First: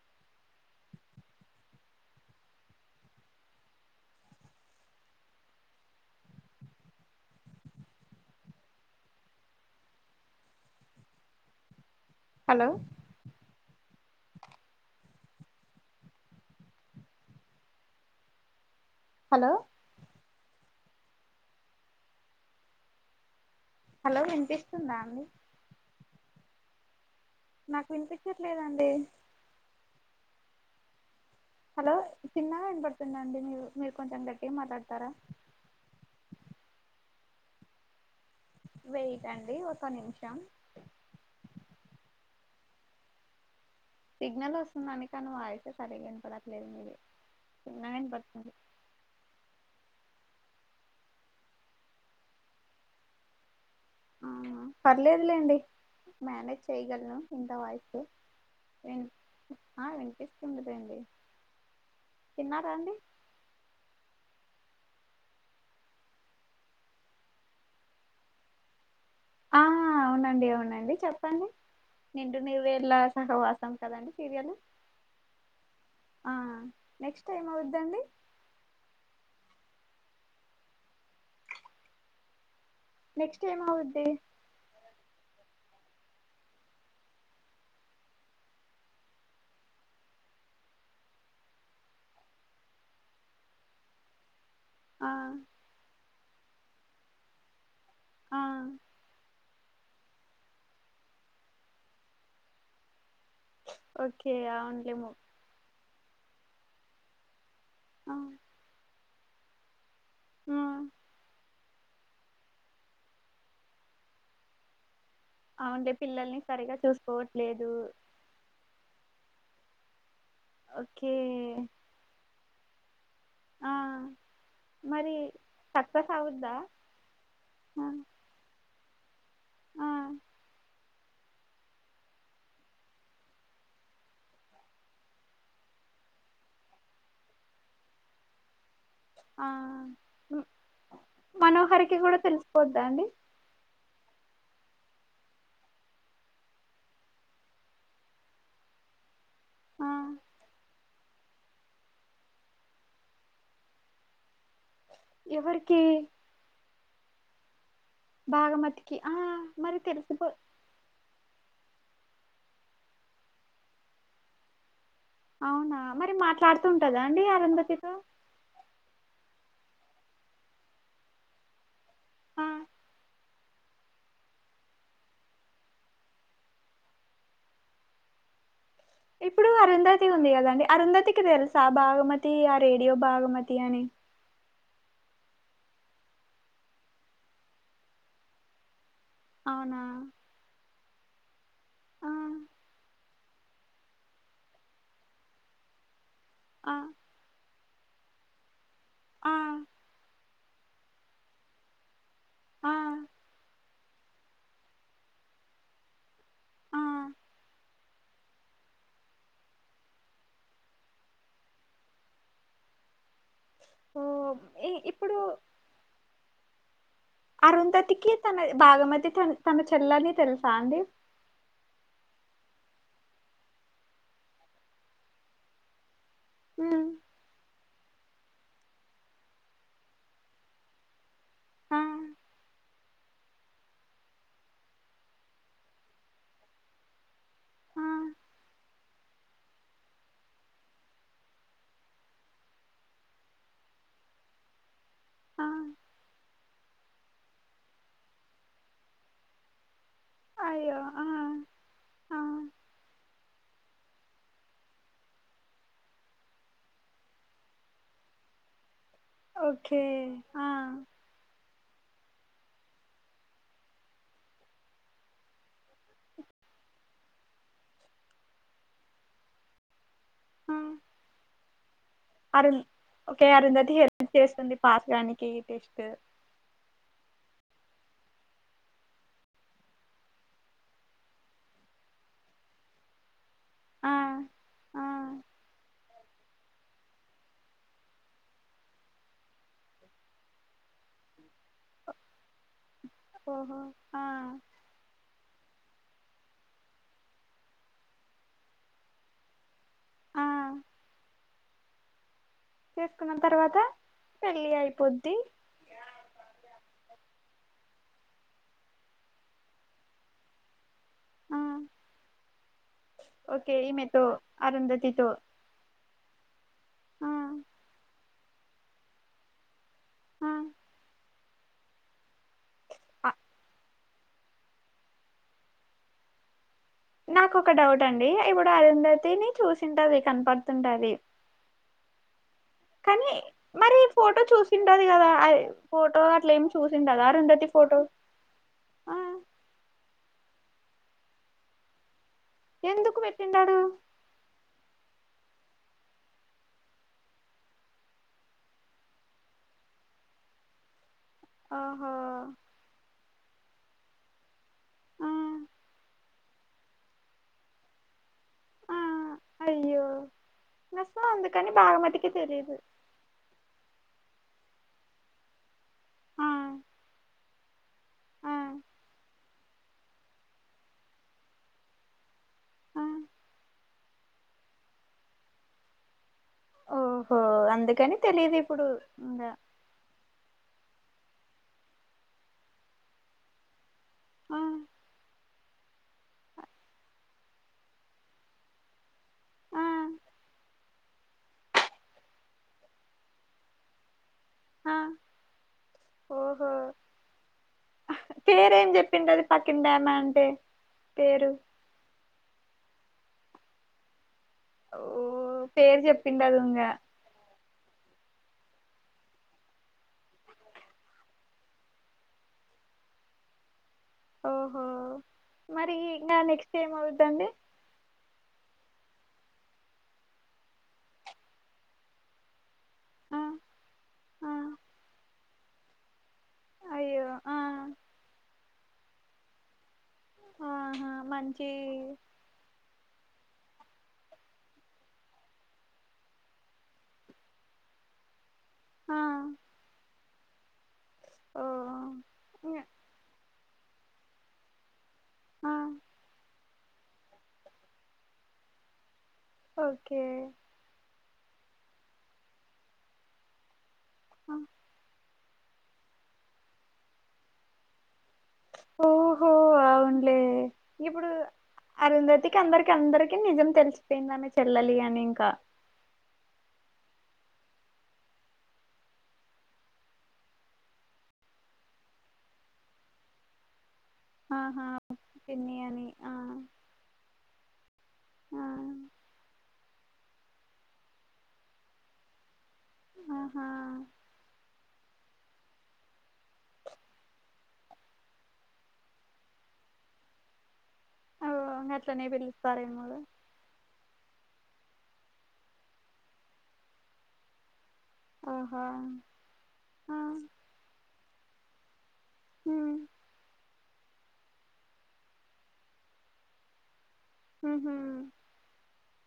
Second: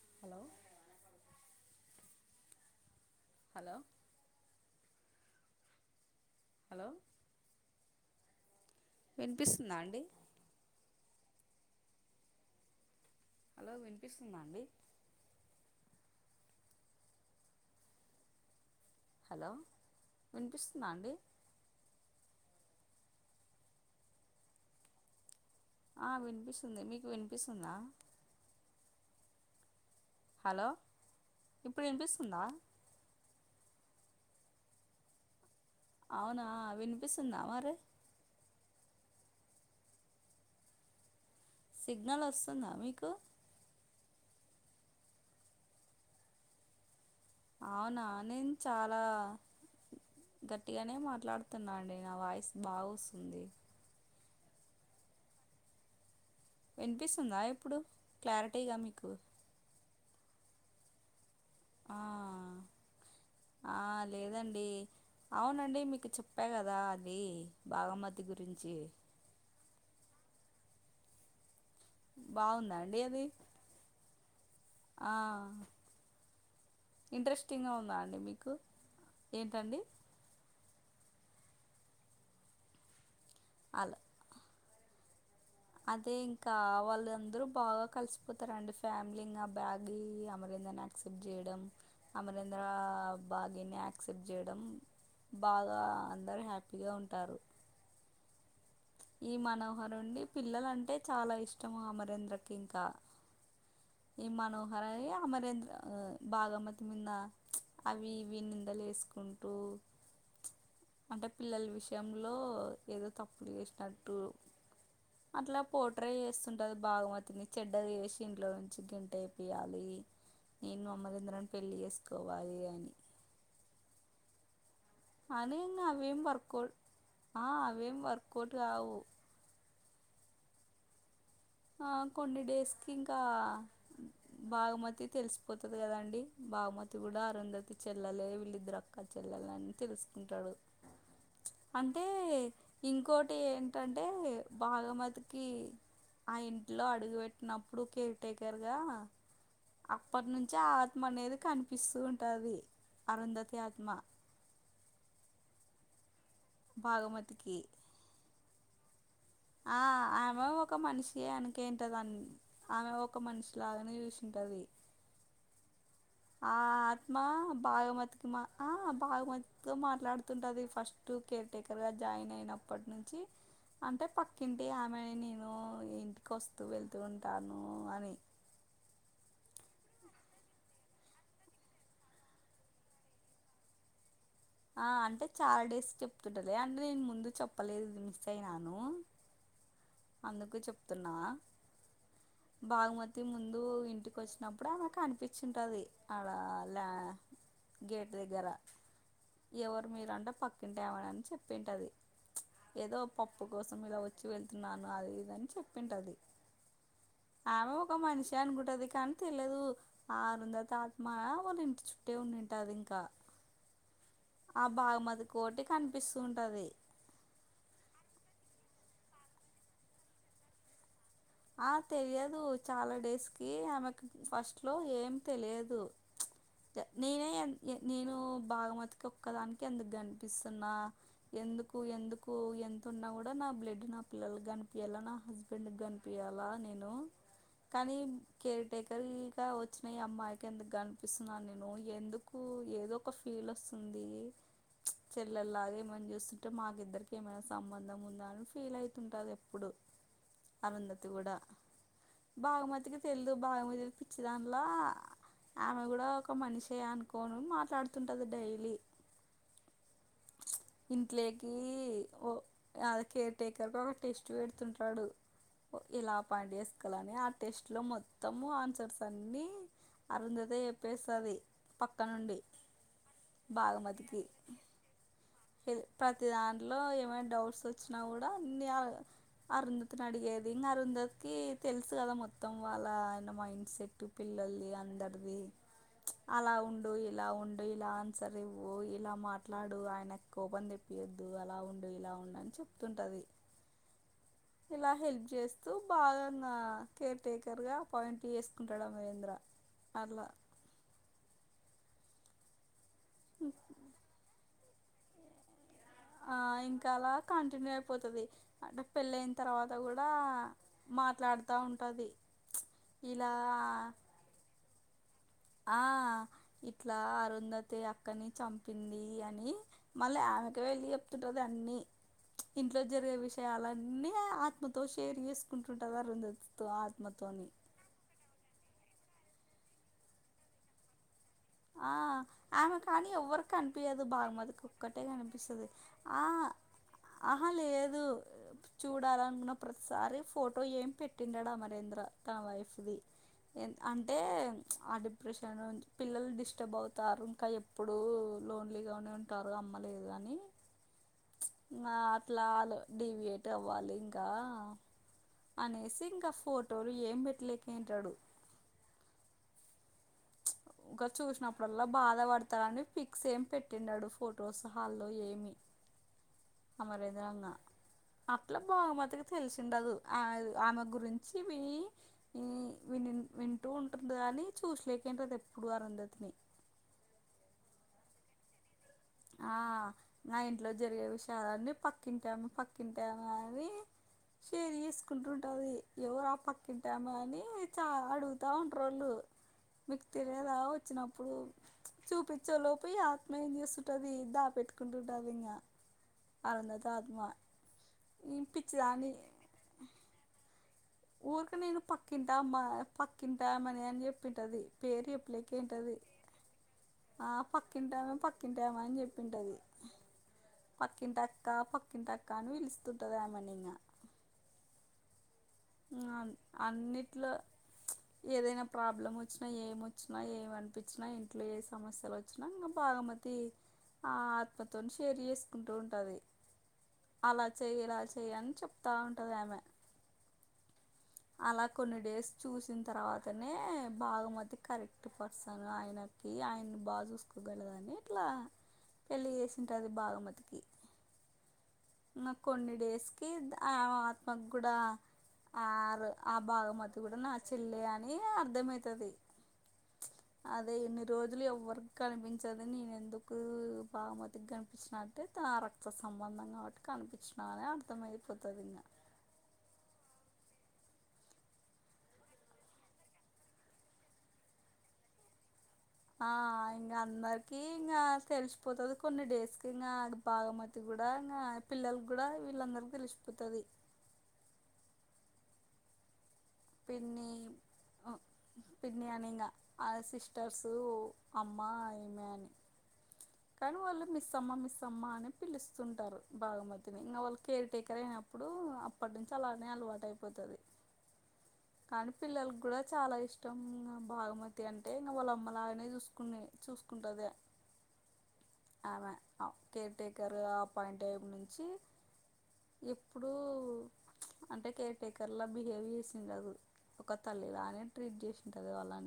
[inaudible] Hello hello వినిపిస్తుందా అండి hello hello వినిపిస్తుందా అండి హలో వినిపిస్తుందా అండి హలో వినిపిస్తుందా అండి ఆ వినిపిస్తుంది మీకు వినిపి నాకు వినిపించట్లేదండి హలో ఇప్పుడు హలో వినిపిస్తుందా చిన్నగా ఏన పడుతుందండి మీరు మీరు కొంచెం గట్టి మాట్లాడతారా అవునా వినిపిస్తుందా మరి వెయటండి ఒక నిమిషం సిగ్నల్ వస్తుందా మీకు సిగ్నల్ వస్తుందని కానీ వాయిసే సరి్గా వినపడట్లేదు మీరు అవునా నేను చాలా గట్టిగానే మాట్లాడుతున్నాండి నా వాయిస్ బాగా వస్తుంది ఆ పర్లేదులేండి మనేజ్ చేయగలలను వినిపిస్తుందా ఇంత ఇప్పుడు వైపు క్లారిటీగా మీకు వెంకష్ తండరండి ఆ తిన్నారా అండి అ అవునండి మీకు చెప్పా కదా అది బాగమతి గురించి ఆ అవునండి అవునండి చెప్పండి నింట బాగుందా నుీ్వేళ అండి అది సహ వాసాం కదండి సీరియల్ ఆ ఆ నెక్స్ట్ ఇంట్రెస్టింగ్గా ఉందా ఏమవుద్దండి అండి మీకు ఏంటండి నెక్స్ట్ టైమ్ అలా అవద్ది అదే ఇంకా వాళ్ళ అందరూ బాగా కలిసిపోతారంండి ఫ్యామిలీ ఇం బ్యాగ్ అమరి క్సెప్ట్ చేయడం అమరేంద్ర భాగ్యని క్సెప్ట్ చేయడం ఆ బాగా అందరు హ్యాపీగా ఉంటారు ఆ ఈ మనోహరుండి పిల్లలంటే చాలా ఇష్టం అమరేంద్రకి ఇంకా ఈ ఓకే మనోహర అవునులేమో అమరేంద్ర బాగమత మన్న అవి ఆ ఇవి నిందలు వేసుకుంటూ ఆ అంటే పిల్లల విషయంలో ఏదో తప్పుడు చే అట్టు అట్లా అవునులే పోట్ర పిల్లల్ని సరిగా చేస్తుంటుంది బాగమతిని చూసుకోవట్లేదు చెడ్డగా వసి ఇంట్లో ఉ మచ్చు గంట అయిపోయాలి నేను ఓకే మమ్మలింద్రాని పెళ్ళి చేసుకోవాలి అని ఆ మరి అను అం సక్సెస్ అవుద్దా వర్క్ౌ ఆ అవేం వర్క్ౌట్ కావు ఆ ఆ కొన్ని డేస్ కి ఇంకా బాగుమతి తెలిసిపోతుంది కదండి బాగుమతి కూడా అరుంధతి చెల్లే వళ్ళిద్ద్ర ఒక ఆ చెల్లెలని హ్మ్. తెలుసుకుంటాడు మనోహరికి అంటే కూడా తెలిసిపోద్దా అండి ఇంకోటి ఏ ంటంటే బాగమతికి ఆ ఇంట్లో అడుగు పెెట్టినప్పుడు కేర్ టేకర్గా ఆ అప్పటి నుంచి ఆ ఆత్మ అనేది కనిపిస్తూ ఉంటాది, అరుంధతి ఆత్మ. ఎవరికీ. బాగుమతికి. బాగమతికి, ఆ మరి తెలిసిపో. చేయాడానికి ఏంటది, ఆమె ఒక మనిషిలాగానే చేస్తాది. అవునా, మరి మాట్లాడుతూ ఉంటదా అండి అరంధతితో. భాగమతికి మా ఆ బాగుమతి తో మాట్లాడుతుంటది, ఫస్ట్ కేర్ టెక్. ఇందులో జాయిన్ ఆ అయినప్పటి నుంచి. అంటే పక్కింటి ఆమెని నేను, ఇంటికి వస్తూ వెళ్తూ ఉంటాను అని. ఇప్పుడు అరుంధతి ఉంది కదండి, అరుంధతికి దేల్స్ బాగమతి, ఆ రేడియో బాగమతి అని. ఆ అంటే చాలా డేస్ చెప్తుంటది అంటే నేను ముందు చెప్పలేదు మిస్ అయినాను. అవునా. అందుకు చెప్తున్నానా. ఆ బాగుమతి ముందు, ఇంటికి వొచ్చినప్పుడు అమెకు అనిపించ్చుంటది. ఆ గేట్ దగ్గర, ఆ ఎవరు మీరంట పక్కింటేమని చెప్పింటది. ఆ ఏదో పప్పు కోసం ఇలా వచ్చి వెళ్తున్నాను అది ఇదని చెప్పింటది. ఆ ఆమె ఒక మనిషి అనుకుంటది కాని తెలియదు, ఆరుందత ఆత్మ వాళ్ల ఇంటి చుట్టే ఉండింటారు. మరింకా. ఓ ఆ ఇ ఇప్పుడు బాగుమతి కోటి కనిపిస్తుంటది. అరుంధతికి తన బాగమతి తన చెల్లని తెలుసా అండి. ఆ తెలియదు చాలా డేస్ కి ఆమెకు ఫస్ట్ లో ఏం తెలియదు. త ఉమ్ ననే అంటే. నేను బాగమతికి ఒక్కదానికి ఎందుకు కనిపిస్తున్నా. ఎందుకు ఆ ఎందుకు ఎంతున్న ఉన్నా కూడా నా బ్లడ్ నా పిల్లలు గనిపయాల నా హస్బెండ్ గనిపి. ఇయాలా నేను. ఆ కానీ కేర్ టేకర గా, వచ్చిన ఈ అమ్మాయికి ఎందుకు కనిపిస్తున్నాను నేను ఎందుకు. ఆమెకు ఏదో ఒక ఫీల్ వస్తుంది. ఆ చెల్లల్ లాగా ఏమని చూస్తుంటే, మాకి ఇద్దరికి ఏమైనా సంబంధం ఉందా అని ఫీల్ అయితుంటది ఎప్పుడు. అయ్యో ఆ అరుంధతి కూడా, ఆ బాగుమతికి తెలుదు. బాగుమతి పిచ్చి దానిలా. ఆమె కూడా ఒక మనిషే, అనుకోను మాట్లాడుతుంటది డైలీ. ఓకే ఆ. ఏ ఓ అద కేర్ టేకర్ కోమో ఫిష్ పెడుతుంటాడు. ఇలా అపాయింట్ చేసుకోలని, ఆ టెస్ట్ లో మొత్తము ఆన్సర్స్ అన్నీ. ఆ అరుధతే, జెప్పేస్తది పక్కనుండి. ఒకే అరుంధతి హెల్ప్ చేస్తుంది పాప్యనికి. ప్రతి దాంట్లో ఏమైనా డౌ. ర్స్ వొచ్చినా కూడా, ఈ దే అరుంధతిని అడిగేది, ఉమ్ అరుంధతి, తెలుసు కదా మొత్తం. మొత్తం వాళ్ళ ఆయన మైండ్ ఆ సెట్, పిల్లలది ఆ అందరిది. అలా ఉండు, ఇలా ఉండు, ఇలా ఆన్సర్ ఇవ్వు ఇలా మాట్లాడు ఆయన. కోపం తెపియ్యడు. అలా ఉండు ఇలా ఉం అని చెప్తుంటది ఓహో ఆ ఇలా హెల్ప్. చేస్తూ బాగాన్న కేర్ టెకర్ గా అపాయింట్ చేసుకుంటాడు, అ మహేద్ర. అరళ్ల. ఆ చేసుకున్న తర్వాత పెళ్లి అయిపోద్ది. ఆ. ఇంకా అలా కంటిన్య అయిపోతది, అం, పెళ్ళయిన తర్వాత కూడా ఆ మాట్లాడత. అ ఉంటది. ఇలా ఓకే ఇమెతో, అరుంధతితో. ఆ ఇట్లా ఆ అరుంధతి అక్కని చంపింది అని మళ్ళీ ఆమెకి వెళ్ళి చెప్తుంటుంది అన్నీ ఇంట్లో ఆ జరిగే విషయాలన్నీ న్నే ఆత్మతో షేర్ చేసుకుంటుంటదా అరుంధతి నాకు ఒక డౌట్ అండి ఇప్పుడు అరుంధతిని చూసింటది కనపడుతుంటది ఆ ఆమె కానీ ఎవ్వరికి మరి కనిపించదు ఫోటో బాగమతికి చూసింటది ఒక్కటే కదా కనిపిస్తుది ఫోటో ఆ అట్లా ఏం చూసిండదా ఆహ అరుంధతి ఫోటో లేదు ఆ చూడాలనుకున్న ప్రతిసారి ఫోటో ఏం పెట్టిండు అమరేంద్ర తన వైఫ్ది ఎందుకు పెట్టిండాడు అంటే అ ప్రషా పిల్ [unintelligible] ఇష్ట అవుతారు ఇంకా ఎప్పుడూ లోన్లీగానే ఉంటారు అమ్మలేదు అని ఆహో నా అట్లాలు డడివియేట్ అవ్వాలి ఇంకా ఆ అనేసి ఇంకా ఫోటోలు ఏం పెట్టలేక తంటాడు ఆ అయ్యో సో ఇంకా అందుకని చూసినప్పుడల్లా భాగమతికి బాధ తెలీదు పడతారుని పిక్స్ ఏమి పెట్టిన్నాడు ఫొటోస్ హాల్లో ఏమి ఆ అమరేంద అన్న ఆ అట్లా బహుమతికి తెలిసిండదు ఆ ఆమె గురించి వి ఆ వింటూ ఉంటుంది అని చూసలేక ఏంటది ఎప్పుడు అరందతిని ఓహో అందుకని తెలిదు ఇప్పుడు ఇంగా ఆ నా ఇంట్లో జరిగే విషయాలన్నీ పక్కింటాము పక్కింటాము అని ఆ సరసుకుంట ర [unintelligible] ఉంటది ఎవరు పక్కింటామ అని చ అడుగుతా ఉంటోళ్ళు ఆ మీకు తెలియదా వచ్చినప్పుడు చూపించే లోపో ఆత్మీయం చేస్తు దా ఆ పెట్కుంటంటదంగా ఓహో అలాందదా అదిమా పేరేం చెప్పింట అది పకిన డ్యామా అంటే పేరు కనీ పకి టామా పకిన్ టమని ప్పంటది ఓ పేరు పేరు ఎప్పులకంటది చెప్పిండదు ఇంగా ఆ ప పక్కింటామ పక్కింటామా అని చెప్పింటది పక్కినంటక్క పక్కిన టక్క అని పిలుస్తుంటద ఆమ ని ఇకా ఓహో మరి ఇంకా నెక్స్ట్ ఏమ అవుద్దండి అన్నిట్లో ఏదైనా ప్రాబ్లం వచ్చినా ఏం వచ్చినా ఏమి అనిపించినా ఇంట్లో ఏ సమస్యలు వచ్చినా ఇంకా బాగా ఆ మతి ఆ ఆత్మతోని షేర్ చేసుకుంటూ ఉంటాది అయ్యో ఆ అలా చెయయి ఇలా చెయ్య అని చెప్తా ఉంటది ఆమె ఆహా మంచి అలా కొన్ని డేస్ చూసి వచ్చిన తర్వాతనే బాగ మధ్య కరెక్ట్ పర్సన్ ఆయనకి ఆయన బాగా చూసుకోగలదు ఇట్లా ఆ పెళ్ళి చేసింట అది బాగ మ ఓ ఇంగ, కొన్ని డేస్కి ఆ ఆత్మకు కూడా ఆ ఆరు ఆ బాగమతి కూడా నా చెల్లె అని అర్ధమవుతుది ఓకే రోజులు ఎవ్వరిక కనిపించదుని నేను ఎందుకు ఆ, బాగుమతిగా కనిపించిన అంటే తన రక్త సంబంధం కాబట్టి కనిపించిన అని అర్థమయిపోతుంది ఇంకా ఓహో అవునులే ఇప్పుడు అరుంధతికి అందరికి అందరికి నిజం తెలిసిపోయిందాన్న చెల్లలి అని ఇంకా ఆ ఇంకా అందరికి ఇంకా తెలిసిపోతుంది కొన్ని డేస్ కి ఇంకా బాగమతి కూడా కూడా ఇ పిల్లలు కూడా వీళ్ళందరిక తెలిసిపోతుది ఆహా కన్నియాని ఆ పి ఆ పని అనింగా సిస్టర్సు అమ్మ ఈమెే అని ఆహా కనీ వాళ్ళ మస్మ్మాస్ మ్మా అని పిలుస్తుంటారు బాగమతిని ఇంకా వాళ్ళ కేర్ టేకర్ అయినప్పుడు అప్పటి నుంచి అలానే వాటయిపోతుది ఓ ఇంగ అట్లనే కానీ పిల్లల కూడా పిలుస్తారేమో చాలా ఇష్టం బాగమతి అంటే ఇంకా వాళ్ళ అమ్మలాగానే చూసుకునే చూసుకుంటది ఆహా ఆమె ఆ ఆ కేర్టేకర్ గా పని టైబ్ నుంచి ఉమ్ ఎప్పుడూ అంటే కేర్ టేకర్ లా బిహేవ్ చేసింది అదు ఒక తల్లి ఉహు లానే ట్రీట్ చేసింటది వాళ్ళని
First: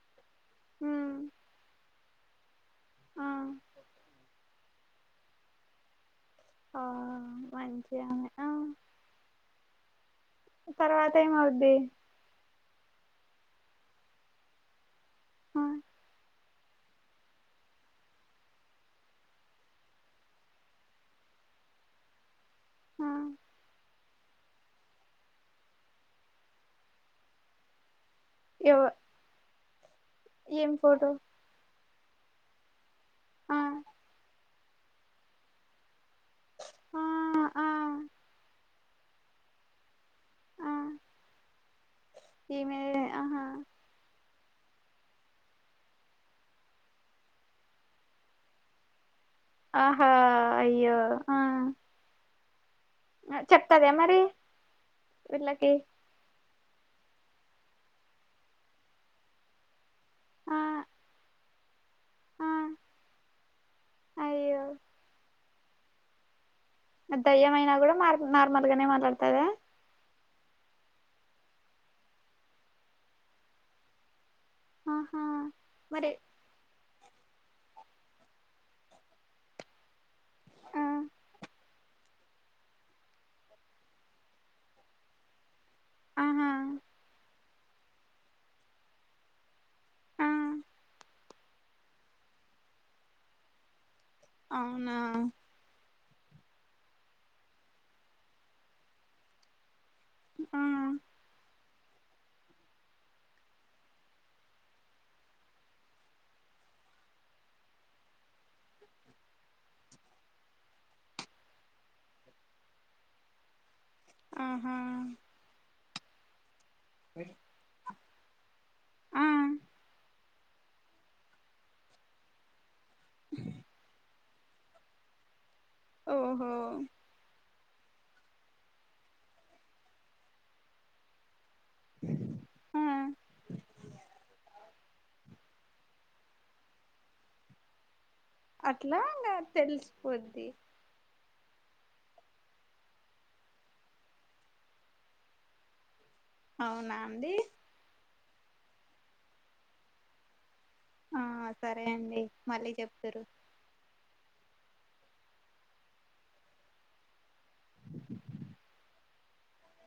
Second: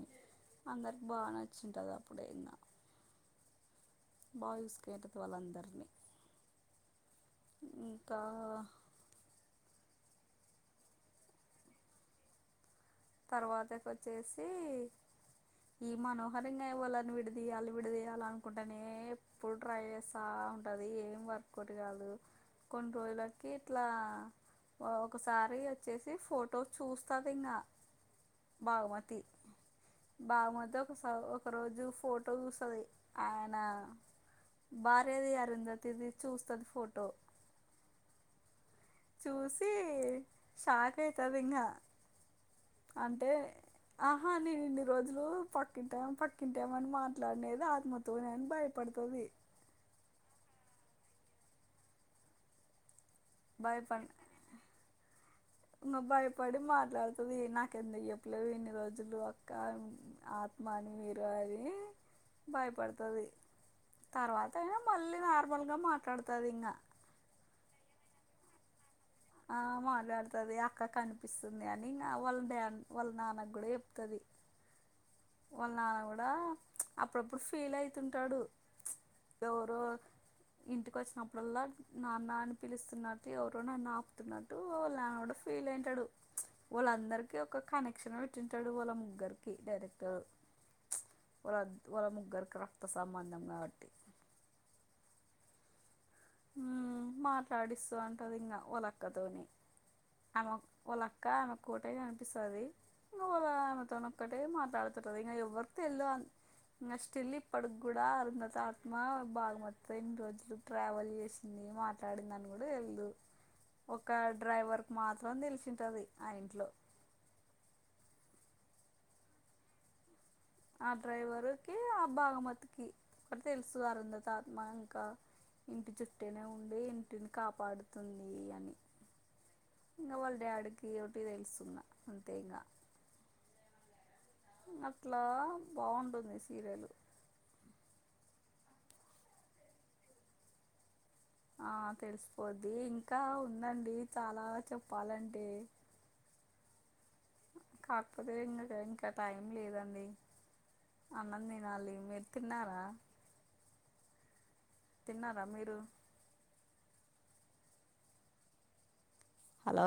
అందరికి ఉమ్ బాగా నచ్చింటదా ఆ బయూసుకేటతో వాళ్ళందరినీ ఆ మంచి ఇంకా ఆమె ఆ తర్వాత ఏమవుద్ది తర్వాతకి వచ్చేసి ఆ ఈమనో మరి వాళ్ళని విడిదీయాలి విడిదీయ్యాలి అనుకుంటేనే ఎప్పుడు ట్రై చేస్తా ఉంటది ఏం తక్వదిగాదు కొన్ని ఆ రోజులకి ఇట్లా ఒకసారి వచ్చేసి ఫోటో చూస్తాది ఇంకా ఎవ బాగ్ మతి బాగ్ ఏం మతి ఒకస ఫోటో ఒక రోజు ఫోటో చూస్తది ఆ ఆయన భార్యది అరుంధతిది చూస్తది ఆ ఫోటో ఆ చూసి ఆ షాక్ అయితది ఇంగా ఈమె అంటే ఆహా ఆహా నేన్ రోజులు పక్కింటాం పక్కింటాం అని మాట్లాడినేది ఆత్మతోనే అని భయపడతది ఆహా అయ్యో ఆ చెప్తదా భయపన్ మరి వీళ్ళకి పడి మాట్లాడుతది నాకు ఎందుకు చెప్పలేదు ఇన్ని రోజులు అక్క ఆ ఆత్మ అని మీరు అది ఆ భయపడతది తర్వాత అయ్యో అయినా మళ్ళీ నార్మల్ గా మాట్లాడుతది ఇంగా దయ్యమైనా కూడా మార్ నార్మల్ గానే మాట్లాడుతది ఆ మాట్లాడుతది అక్క కనిపిస్తుంది అని ఇంగా వాళ్ళ డ్యా వాళ్ళ నాన్న గూడా చెప్తది ఆహా వాళ్ళ నాన్న మరి కూడా అప్పుడప్పుడు ఫీల్ అయితుంటాడు ఎవరో ఆ ఇంటికి వచ్చినప్పుడల్లా నాన్న అని పిలుస్తున్నట్టు ఎవరో నన్ను ఆప్ తున్నట్టు లావుడ ఫీల్ అయితడు ఆహా వాళ్ళందరికి ఒక కనెక్షన్ పెట్టింటాడు వాళ్ళ ముగ్గురికి డైరెక్ట్ ఆ వాళ్ళ ముగ్గురికి రక్త సంబంధం కాబట్టి అవునా ఉమ్ మాట్లాడిస్తూ అంటది ఇంగా వాలక్కతోని ఆమె ఆ వాలాక్క క్కటే కనిపిస్తుంది ఇంగ వాళ్ళతోన ఒక్కటే మాట్లాడుతుంటది ఇంక ఎవ్వరి తెల్ళ ఇంగ స్టిల్ ఇప్పడు గూడా అరుంధతి ఆత్మా బాగు మత్తి ఇన్ని రోజులు ట్రావెల్ చేసింది మాట్లాడింద అని కూడా తెల్దు ఒక ఆహా డ్రైవర్ కు మాత్రం తెలిసింటది ఆ ఇంట్లో మే ఆ డ్రైవరు కి ఆ బాగమతికి ఒక తెలుసు అరుంధతి ఆత్మ మా ఇంకా ఇంటి చుట్టేనే ఓహో ఉంది ఇంటిని కాపా డుతుంది అని ఇంకా వాళ్ళ డాడ్కి ఒకటి తెలుసు న్నా అంతే ఇంగా ఆ అట్లా బాగుంటుంది సీరియలు అట్లా ఇంగా తెలిసిపోద్ది ఆ తెలిసిపోద్ది ఇంకా ఉందండి చాలా చెప్పాలంటే అవునా అండి తప్పతే ఇంక ఇంకా టైం లేదండి ఆ అన్నం సరే దినాలి అండి మీరు మళ్ళీ తిన్నారా? చెప్తురు తిన్నారా మీరు హలో